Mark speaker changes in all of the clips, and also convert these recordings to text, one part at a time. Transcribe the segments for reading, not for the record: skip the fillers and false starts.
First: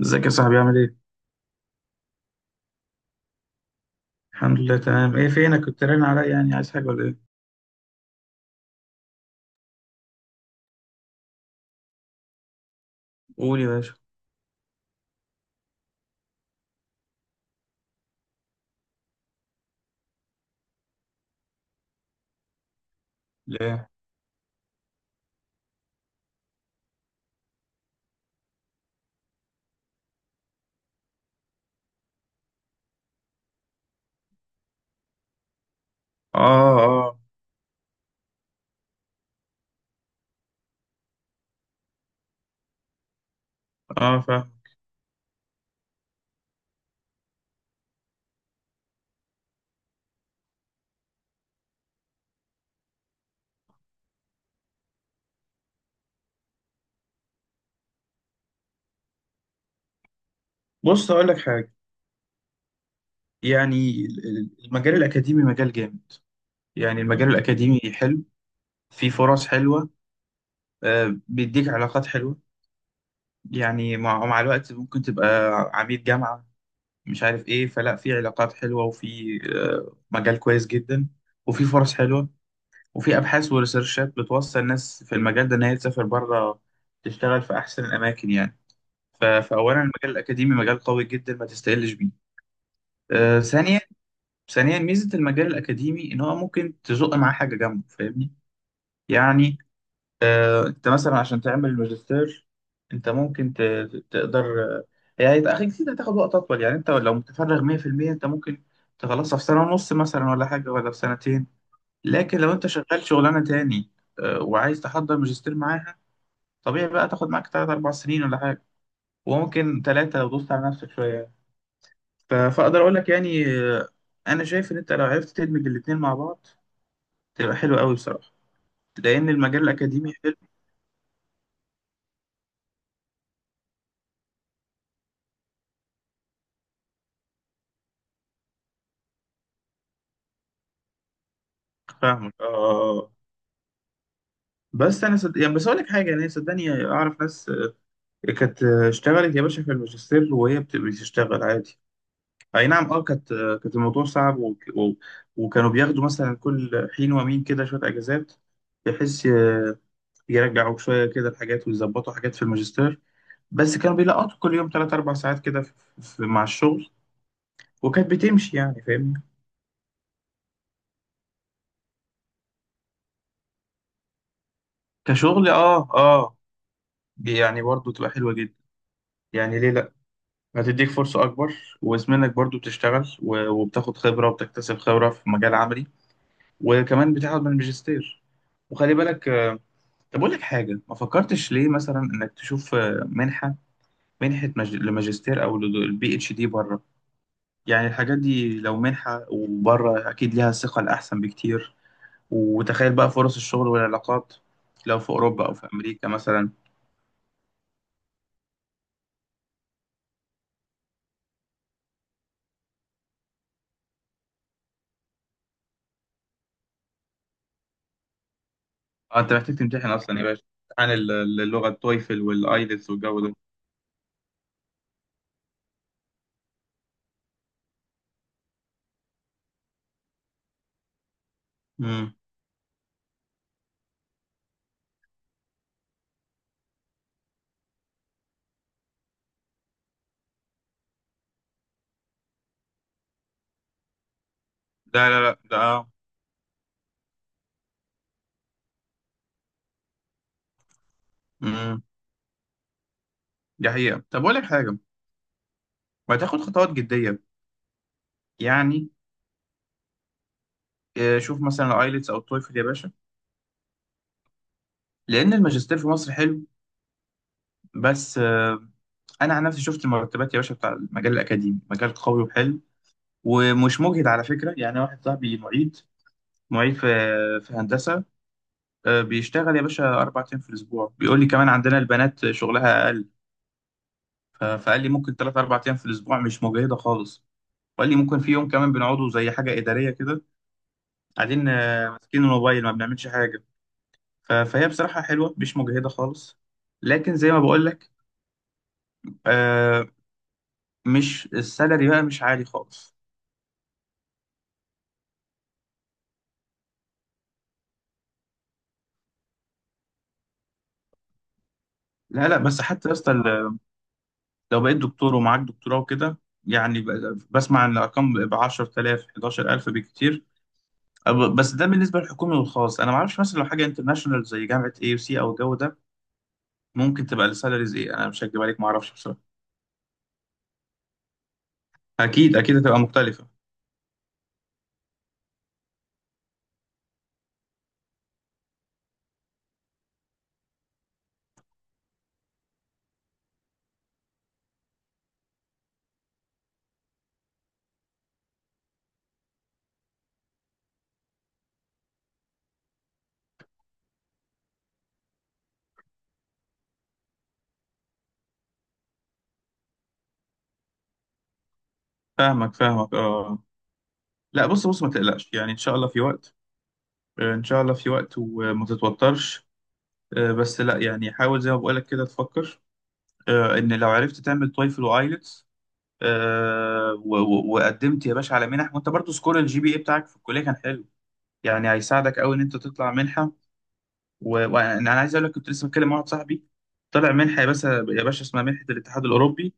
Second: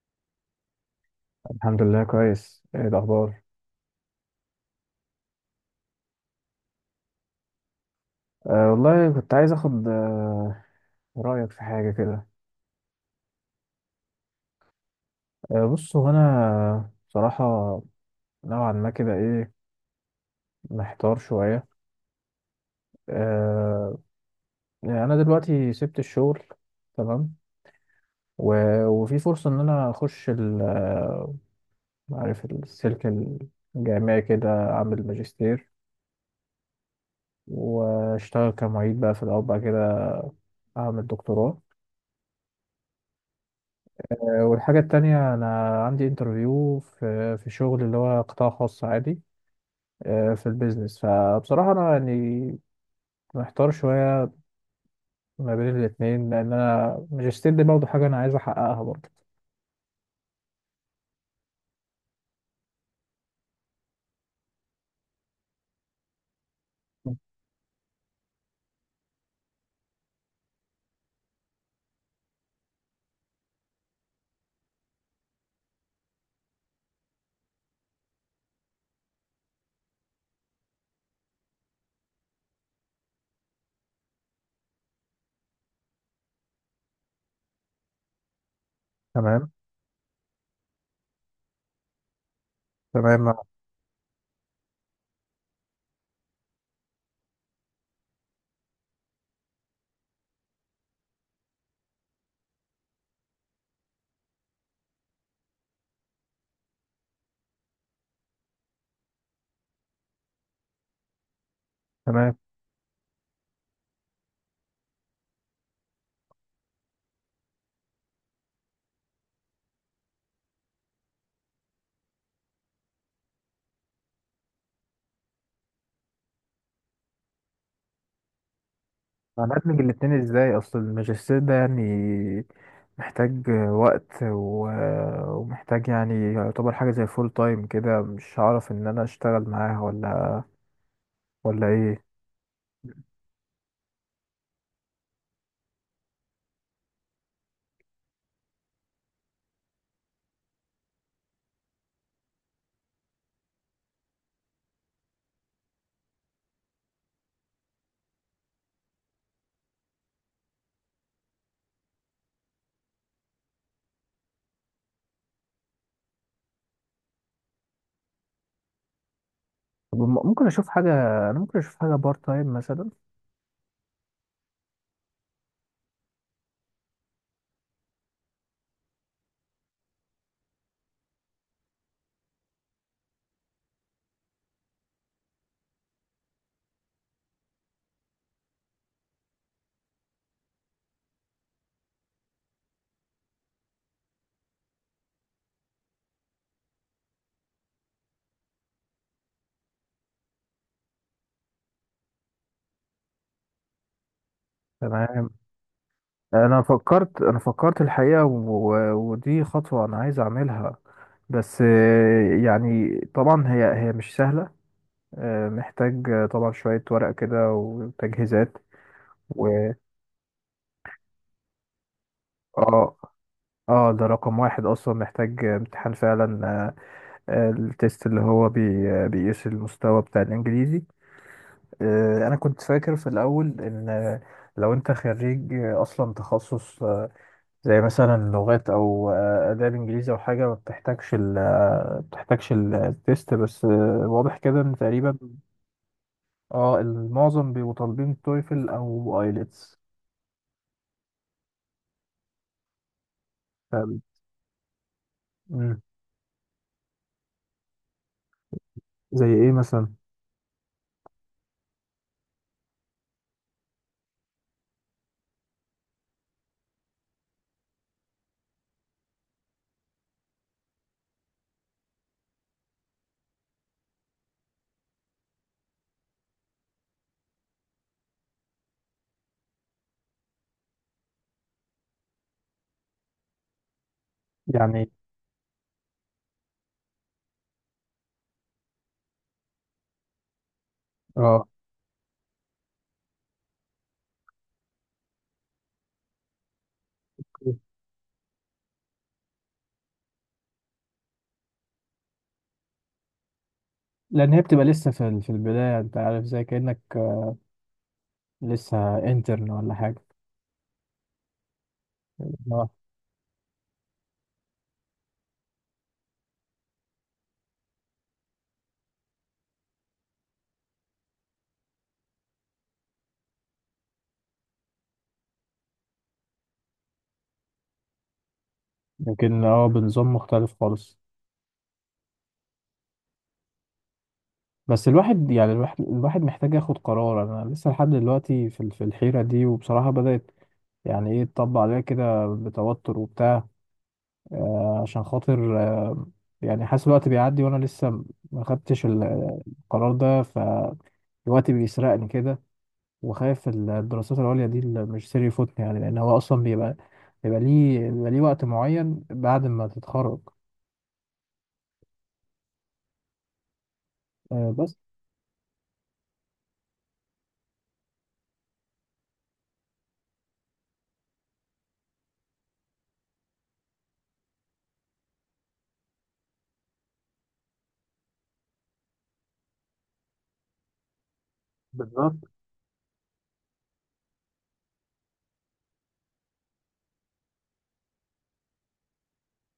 Speaker 1: ازيك يا صاحبي، عامل ايه؟
Speaker 2: الحمد لله كويس. ايه الاخبار؟
Speaker 1: الحمد لله، تمام. ايه فينك؟ كنت رن عليا، يعني عايز حاجة ولا ايه؟
Speaker 2: والله كنت عايز اخد رايك في حاجه كده.
Speaker 1: قول يا باشا.
Speaker 2: بص، هو انا بصراحه نوعا ما كده، ايه، محتار شويه.
Speaker 1: ليه؟
Speaker 2: أه يعني انا دلوقتي سبت الشغل، تمام، و- وفي فرصه ان انا اخش عارف، السلك الجامعي كده، اعمل ماجستير
Speaker 1: اه، اه،
Speaker 2: واشتغل كمعيد بقى في الاول، بعد كده اعمل دكتوراه.
Speaker 1: اه، فاهم.
Speaker 2: والحاجة التانية، أنا عندي انترفيو في شغل اللي هو قطاع خاص عادي، في البيزنس. فبصراحة أنا يعني محتار شوية ما بين الاتنين، لأن أنا ماجستير دي برضه حاجة أنا عايز أحققها برضه.
Speaker 1: بص، اقول لك حاجة. يعني المجال الأكاديمي مجال جامد. يعني المجال الأكاديمي حلو، فيه فرص حلوة. بيديك علاقات حلوة، يعني مع الوقت ممكن تبقى عميد جامعة، مش عارف ايه. فلا، في علاقات حلوة، وفي مجال كويس جدا، وفي فرص حلوة، وفي أبحاث وريسيرشات بتوصل ناس في المجال ده إن هي تسافر بره، تشتغل في أحسن الأماكن يعني.
Speaker 2: تمام،
Speaker 1: فأولا، المجال الأكاديمي مجال قوي جدا، ما تستقلش بيه.
Speaker 2: تمام،
Speaker 1: آه ثانيا ثانيا، ميزة المجال الأكاديمي إن هو ممكن تزق معاه حاجة جنبه، فاهمني؟ يعني، أنت مثلا عشان تعمل ماجستير، أنت ممكن تقدر. يعني يبقى أخي كتير هتاخد وقت أطول. يعني أنت لو متفرغ 100%، أنت ممكن تخلصها في سنة ونص مثلا، ولا حاجة، ولا في سنتين.
Speaker 2: تمام.
Speaker 1: لكن لو انت شغال شغلانه تاني، وعايز تحضر ماجستير معاها، طبيعي بقى تاخد معاك تلات اربع سنين ولا حاجه، وممكن تلاتة لو دوست على نفسك شويه. فاقدر اقول لك، يعني انا شايف ان انت لو عرفت تدمج الاتنين مع بعض، تبقى حلو قوي بصراحه، لان المجال
Speaker 2: هندمج الاتنين
Speaker 1: الاكاديمي حلو.
Speaker 2: إزاي؟ أصل الماجستير ده يعني محتاج وقت و- ومحتاج، يعني يعتبر حاجة زي فول تايم كده، مش هعرف إن أنا أشتغل معاها ولا إيه.
Speaker 1: فاهمك، اه. بس انا يعني، بس اقول لك حاجه، يعني صدقني اعرف ناس، كانت اشتغلت يا باشا في الماجستير وهي بتشتغل عادي. اي نعم، اه، كانت الموضوع صعب، وكانوا بياخدوا مثلا كل حين ومين كده شويه اجازات، بحيث يرجعوا شويه كده الحاجات، ويظبطوا حاجات في الماجستير. بس كانوا بيلقطوا كل يوم 3 4 ساعات كده، مع الشغل، وكانت بتمشي يعني، فاهمني.
Speaker 2: طب، ممكن أشوف حاجة، أنا ممكن أشوف حاجة بارت تايم مثلا.
Speaker 1: كشغل، اه، اه. دي يعني برضو تبقى حلوه جدا، يعني ليه لا؟ هتديك فرصه اكبر، واسمنك برضو بتشتغل، وبتاخد خبره وبتكتسب خبره في مجال عملي، وكمان بتاخد من الماجستير. وخلي بالك، طب أقول لك حاجة، ما فكرتش ليه مثلا إنك تشوف منحة، لماجستير أو للبي اتش دي بره؟ يعني الحاجات دي لو منحة وبره، أكيد ليها ثقة الأحسن بكتير. وتخيل بقى فرص الشغل والعلاقات، لو في
Speaker 2: تمام.
Speaker 1: أوروبا أو في أمريكا مثلا.
Speaker 2: انا فكرت الحقيقه و- ودي خطوه انا عايز اعملها. بس يعني طبعا هي مش سهله، محتاج، طبعا، شويه ورق كده وتجهيزات.
Speaker 1: أنت
Speaker 2: و
Speaker 1: محتاج تمتحن أصلا يا باشا، عن اللغة، التويفل والآيلتس
Speaker 2: اه،
Speaker 1: والجو ده.
Speaker 2: اه ده رقم واحد، اصلا محتاج امتحان فعلا. التيست اللي هو بي... آه، بيقيس المستوى بتاع الانجليزي.
Speaker 1: مم.
Speaker 2: انا كنت فاكر في الاول ان لو انت خريج اصلا تخصص زي مثلا لغات او اداب انجليزي او حاجه، ما بتحتاجش ال آه، بتحتاجش ال- التيست، بس واضح كده ان
Speaker 1: لا،
Speaker 2: تقريبا
Speaker 1: لا، لا، ده.
Speaker 2: اه المعظم بيبقوا طالبين تويفل او ايلتس.
Speaker 1: مم. دي حقيقة. طب أقول لك حاجة، ما تاخد خطوات جدية، يعني
Speaker 2: زي ايه مثلا؟
Speaker 1: شوف مثلا الآيلتس أو التويفل يا باشا. لأن الماجستير في مصر حلو، بس انا عن نفسي شفت المرتبات يا باشا، بتاع المجال الاكاديمي مجال قوي وحلو، ومش مجهد على فكره. يعني واحد صاحبي معيد في هندسه، بيشتغل يا باشا 4 ايام في الاسبوع. بيقول لي كمان عندنا البنات شغلها اقل، فقال لي
Speaker 2: يعني
Speaker 1: ممكن ثلاث اربع ايام في الاسبوع، مش مجهده خالص. وقال لي ممكن في يوم كمان بنقعده زي حاجه اداريه كده،
Speaker 2: اه،
Speaker 1: قاعدين ماسكين الموبايل، ما بنعملش حاجه. فهي بصراحه حلوه، مش مجهده خالص. لكن زي ما بقول لك، آه، مش السالري بقى مش عالي خالص.
Speaker 2: لان هي بتبقى لسه في البدايه، انت عارف، زي كانك لسه انترن ولا حاجه.
Speaker 1: لا، لا، بس
Speaker 2: اه
Speaker 1: حتى يا اسطى، لو بقيت دكتور ومعاك دكتوراه وكده، يعني بسمع ان الارقام ب 10,000 11,000 بكتير. أب- بس ده بالنسبه للحكومي والخاص، انا ما اعرفش مثلا لو حاجه انترناشونال، زي جامعه اي يو سي او الجو ده، ممكن تبقى السالاريز ايه. انا مش هكدب عليك، ما اعرفش بصراحه.
Speaker 2: لكن اه بنظام مختلف خالص.
Speaker 1: اكيد، اكيد هتبقى مختلفه.
Speaker 2: بس الواحد يعني، الواحد محتاج ياخد قرار. انا لسه لحد دلوقتي في الحيره دي، وبصراحه بدات يعني ايه تطبق عليها كده بتوتر وبتاع. عشان خاطر يعني حاسس الوقت بيعدي وانا لسه ما خدتش القرار ده، فالوقت بيسرقني كده. وخايف الدراسات العليا دي، الماجستير، يفوتني، يعني لان هو اصلا بيبقى، بيبقى ليه وقت معين بعد ما تتخرج.
Speaker 1: فاهمك، فاهمك، اه. لا، بص،
Speaker 2: بس
Speaker 1: بص، ما تقلقش يعني، ان شاء الله في وقت. ان شاء الله في وقت، وما تتوترش. بس لا، يعني حاول زي ما بقولك كده تفكر، ان لو عرفت تعمل تويفل وايلتس، وقدمت يا باشا على منح، وانت برضو سكور الجي بي اي بتاعك في الكليه كان حلو، يعني
Speaker 2: بالظبط.
Speaker 1: هيساعدك قوي ان انت تطلع منحه. وانا عايز اقول لك، كنت لسه بتكلم مع واحد صاحبي طلع منحه يا باشا، يا باشا اسمها منحه الاتحاد الاوروبي.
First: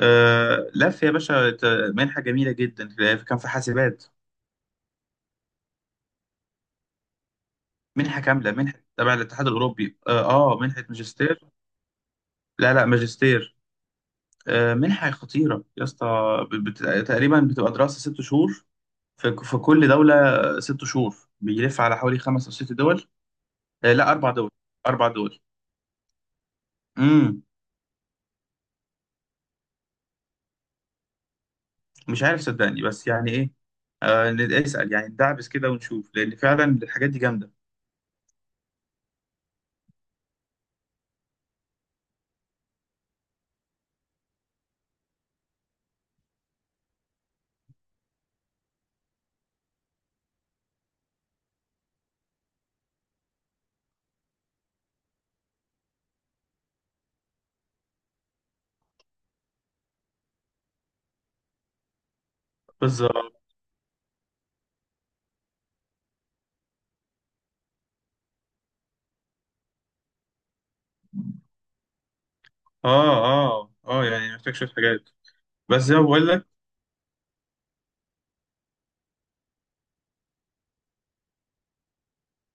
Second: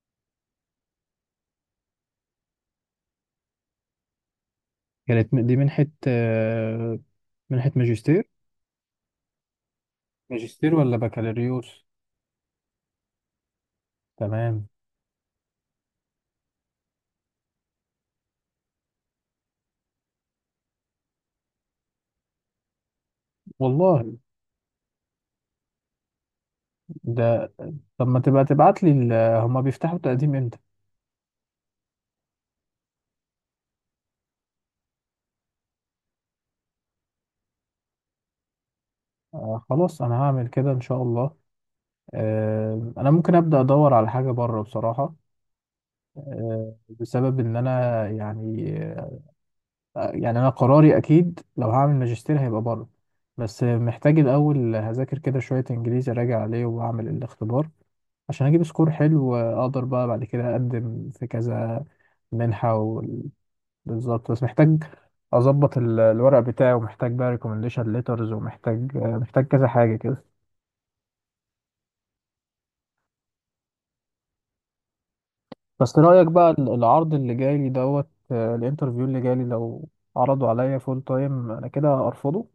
Speaker 1: لف يا باشا، منحه جميله جدا، كان في حاسبات.
Speaker 2: كانت دي منحة منحة
Speaker 1: منحه
Speaker 2: ماجستير؟
Speaker 1: كامله، منحه تبع الاتحاد الاوروبي، اه،
Speaker 2: ماجستير
Speaker 1: منحه
Speaker 2: ولا
Speaker 1: ماجستير.
Speaker 2: بكالوريوس؟
Speaker 1: لا، لا، ماجستير.
Speaker 2: تمام.
Speaker 1: منحه خطيره يا اسطى. بت- تقريبا بتبقى دراسه 6 شهور، في كل دولة، 6 شهور. بيلف على حوالي خمس أو ست دول. لا،
Speaker 2: والله.
Speaker 1: أربع دول، أربع دول. امم
Speaker 2: ده، طب ما تبقى تبعت لي. هما بيفتحوا التقديم امتى؟
Speaker 1: مش عارف صدقني، بس يعني إيه، اسأل يعني، ندعبس كده ونشوف، لأن فعلا الحاجات دي جامدة.
Speaker 2: خلاص انا هعمل كده ان شاء الله. انا ممكن ابدا ادور على حاجه بره بصراحه، بسبب ان انا يعني، يعني انا قراري اكيد لو هعمل ماجستير هيبقى بره. بس محتاج الاول هذاكر كده شويه انجليزي، راجع عليه واعمل الاختبار عشان اجيب سكور حلو، اقدر بقى بعد كده اقدم في كذا منحه
Speaker 1: بالظبط.
Speaker 2: بالظبط. بس محتاج اظبط الورق بتاعي، ومحتاج بقى ريكومنديشن ليترز، ومحتاج محتاج كذا حاجه كده.
Speaker 1: آه، آه، آه، يعني محتاج شوية حاجات، بس زي
Speaker 2: بس
Speaker 1: ما
Speaker 2: رأيك
Speaker 1: بقول لك،
Speaker 2: بقى، العرض اللي جاي لي دوت الانترفيو اللي جاي لي، لو عرضوا عليا فول تايم انا كده ارفضه؟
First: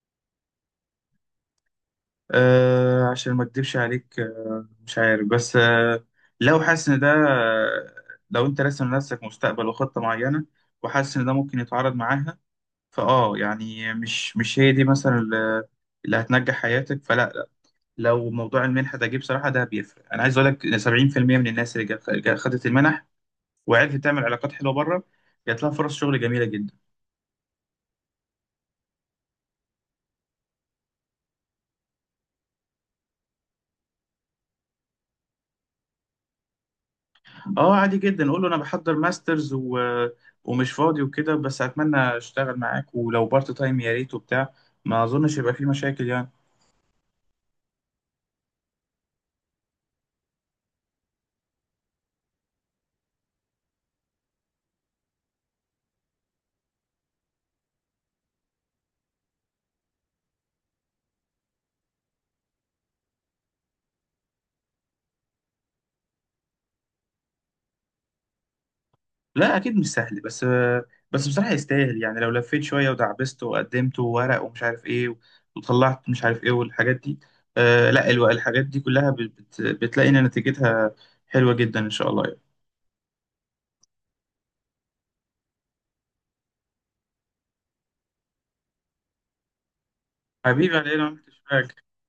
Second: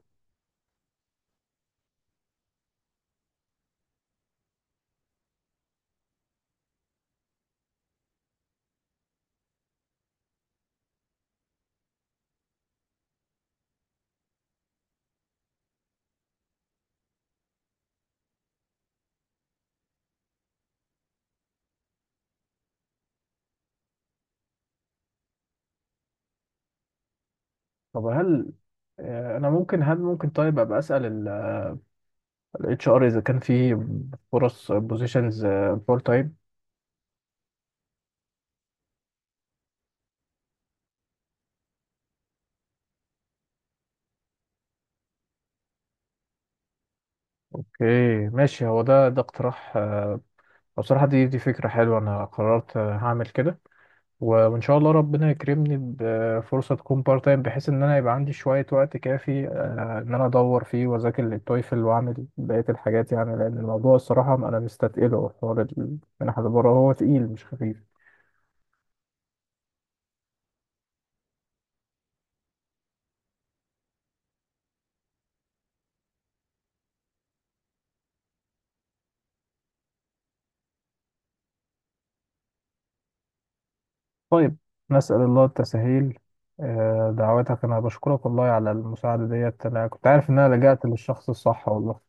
Speaker 1: عشان ما أكدبش عليك. مش عارف بس، لو حاسس إن ده، لو أنت راسم لنفسك مستقبل وخطة معينة، وحاسس إن ده ممكن يتعارض معاها، يعني، مش، هي دي مثلا اللي اللي هتنجح حياتك، فلا، لا. لو موضوع المنحه ده جه، بصراحه ده بيفرق. انا عايز اقول لك إن 70% من الناس اللي خدت المنح، وعرفت تعمل علاقات حلوه بره، جات لها فرص شغل جميله جدا.
Speaker 2: طب هل انا ممكن، هل ممكن طيب ابقى اسال الاتش ار اذا كان في فرص بوزيشنز فول تايم؟
Speaker 1: اه، عادي جدا، قول له انا بحضر ماسترز، ومش فاضي وكده، بس اتمنى اشتغل معاك ولو بارت تايم، يا ريت وبتاع. ما اظنش يبقى في مشاكل يعني.
Speaker 2: اوكي، ماشي. هو ده، ده اقتراح بصراحة. دي فكرة حلوة، انا قررت هعمل كده. و- وان شاء الله ربنا يكرمني بفرصه تكون بارت تايم، بحيث ان انا يبقى عندي شويه وقت كافي ان انا ادور فيه واذاكر للتويفل واعمل بقيه الحاجات، يعني لان الموضوع الصراحه انا مستتقله، حوار المنح اللي بره هو تقيل مش خفيف.
Speaker 1: لا، اكيد مش سهل، بس بصراحه يستاهل. يعني لو لفيت شويه، ودعبست وقدمت وورق ومش عارف ايه، وطلعت مش عارف ايه، والحاجات دي، لا، الحاجات دي كلها بتلاقي ان نتيجتها حلوه جدا ان شاء الله، يعني.
Speaker 2: طيب، نسال الله التسهيل. دعواتك. انا بشكرك والله على المساعده ديت، انا كنت عارف ان انا
Speaker 1: حبيبي،
Speaker 2: لجأت
Speaker 1: علي انا ما
Speaker 2: للشخص
Speaker 1: عملتش
Speaker 2: الصح
Speaker 1: حاجه.
Speaker 2: والله.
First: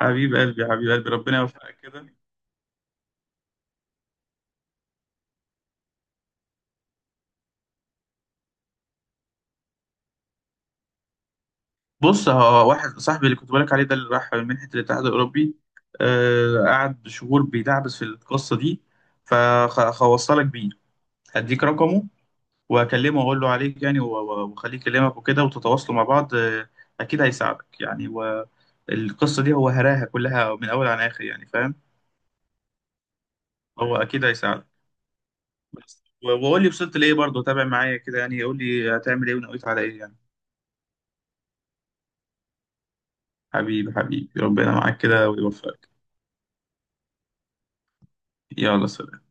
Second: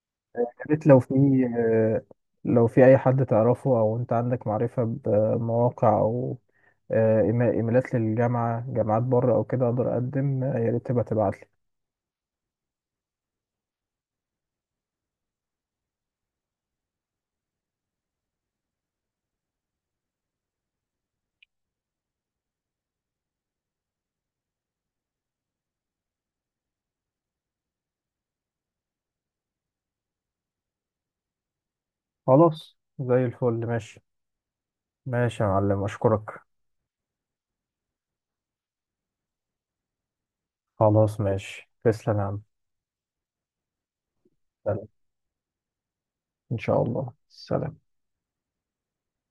Speaker 1: حبيب قلبي،
Speaker 2: ريت
Speaker 1: حبيب
Speaker 2: لو
Speaker 1: قلبي،
Speaker 2: في
Speaker 1: ربنا يوفقك
Speaker 2: آه،
Speaker 1: كده.
Speaker 2: لو في أي حد تعرفه، أو أنت عندك معرفة بمواقع أو إيميلات للجامعة، جامعات بره أو كده أقدر أقدم، يا ريت تبقى تبعتلي.
Speaker 1: بص، هو واحد صاحبي اللي كنت بقولك عليه ده، اللي راح منحه الاتحاد الاوروبي، قعد شهور بيدعبس في القصه دي. فخوصلك بيه، هديك رقمه، واكلمه واقول له عليك يعني، واخليه يكلمك وكده، وتتواصلوا مع بعض. اكيد هيساعدك يعني، والقصه دي هو هراها كلها من اول عن اخر يعني، فاهم؟
Speaker 2: خلاص زي الفل،
Speaker 1: هو
Speaker 2: ماشي.
Speaker 1: اكيد هيساعدك.
Speaker 2: ماشي يا معلم،
Speaker 1: بس،
Speaker 2: أشكرك.
Speaker 1: وقول لي وصلت لايه، برضه تابع معايا كده يعني، قول لي هتعمل ايه ونويت على ايه يعني.
Speaker 2: خلاص ماشي، تسلم يا عم.
Speaker 1: حبيبي، حبيبي، ربنا
Speaker 2: سلام.
Speaker 1: معاك كده ويوفقك.
Speaker 2: إن شاء الله، سلام
Speaker 1: يلا، سلام.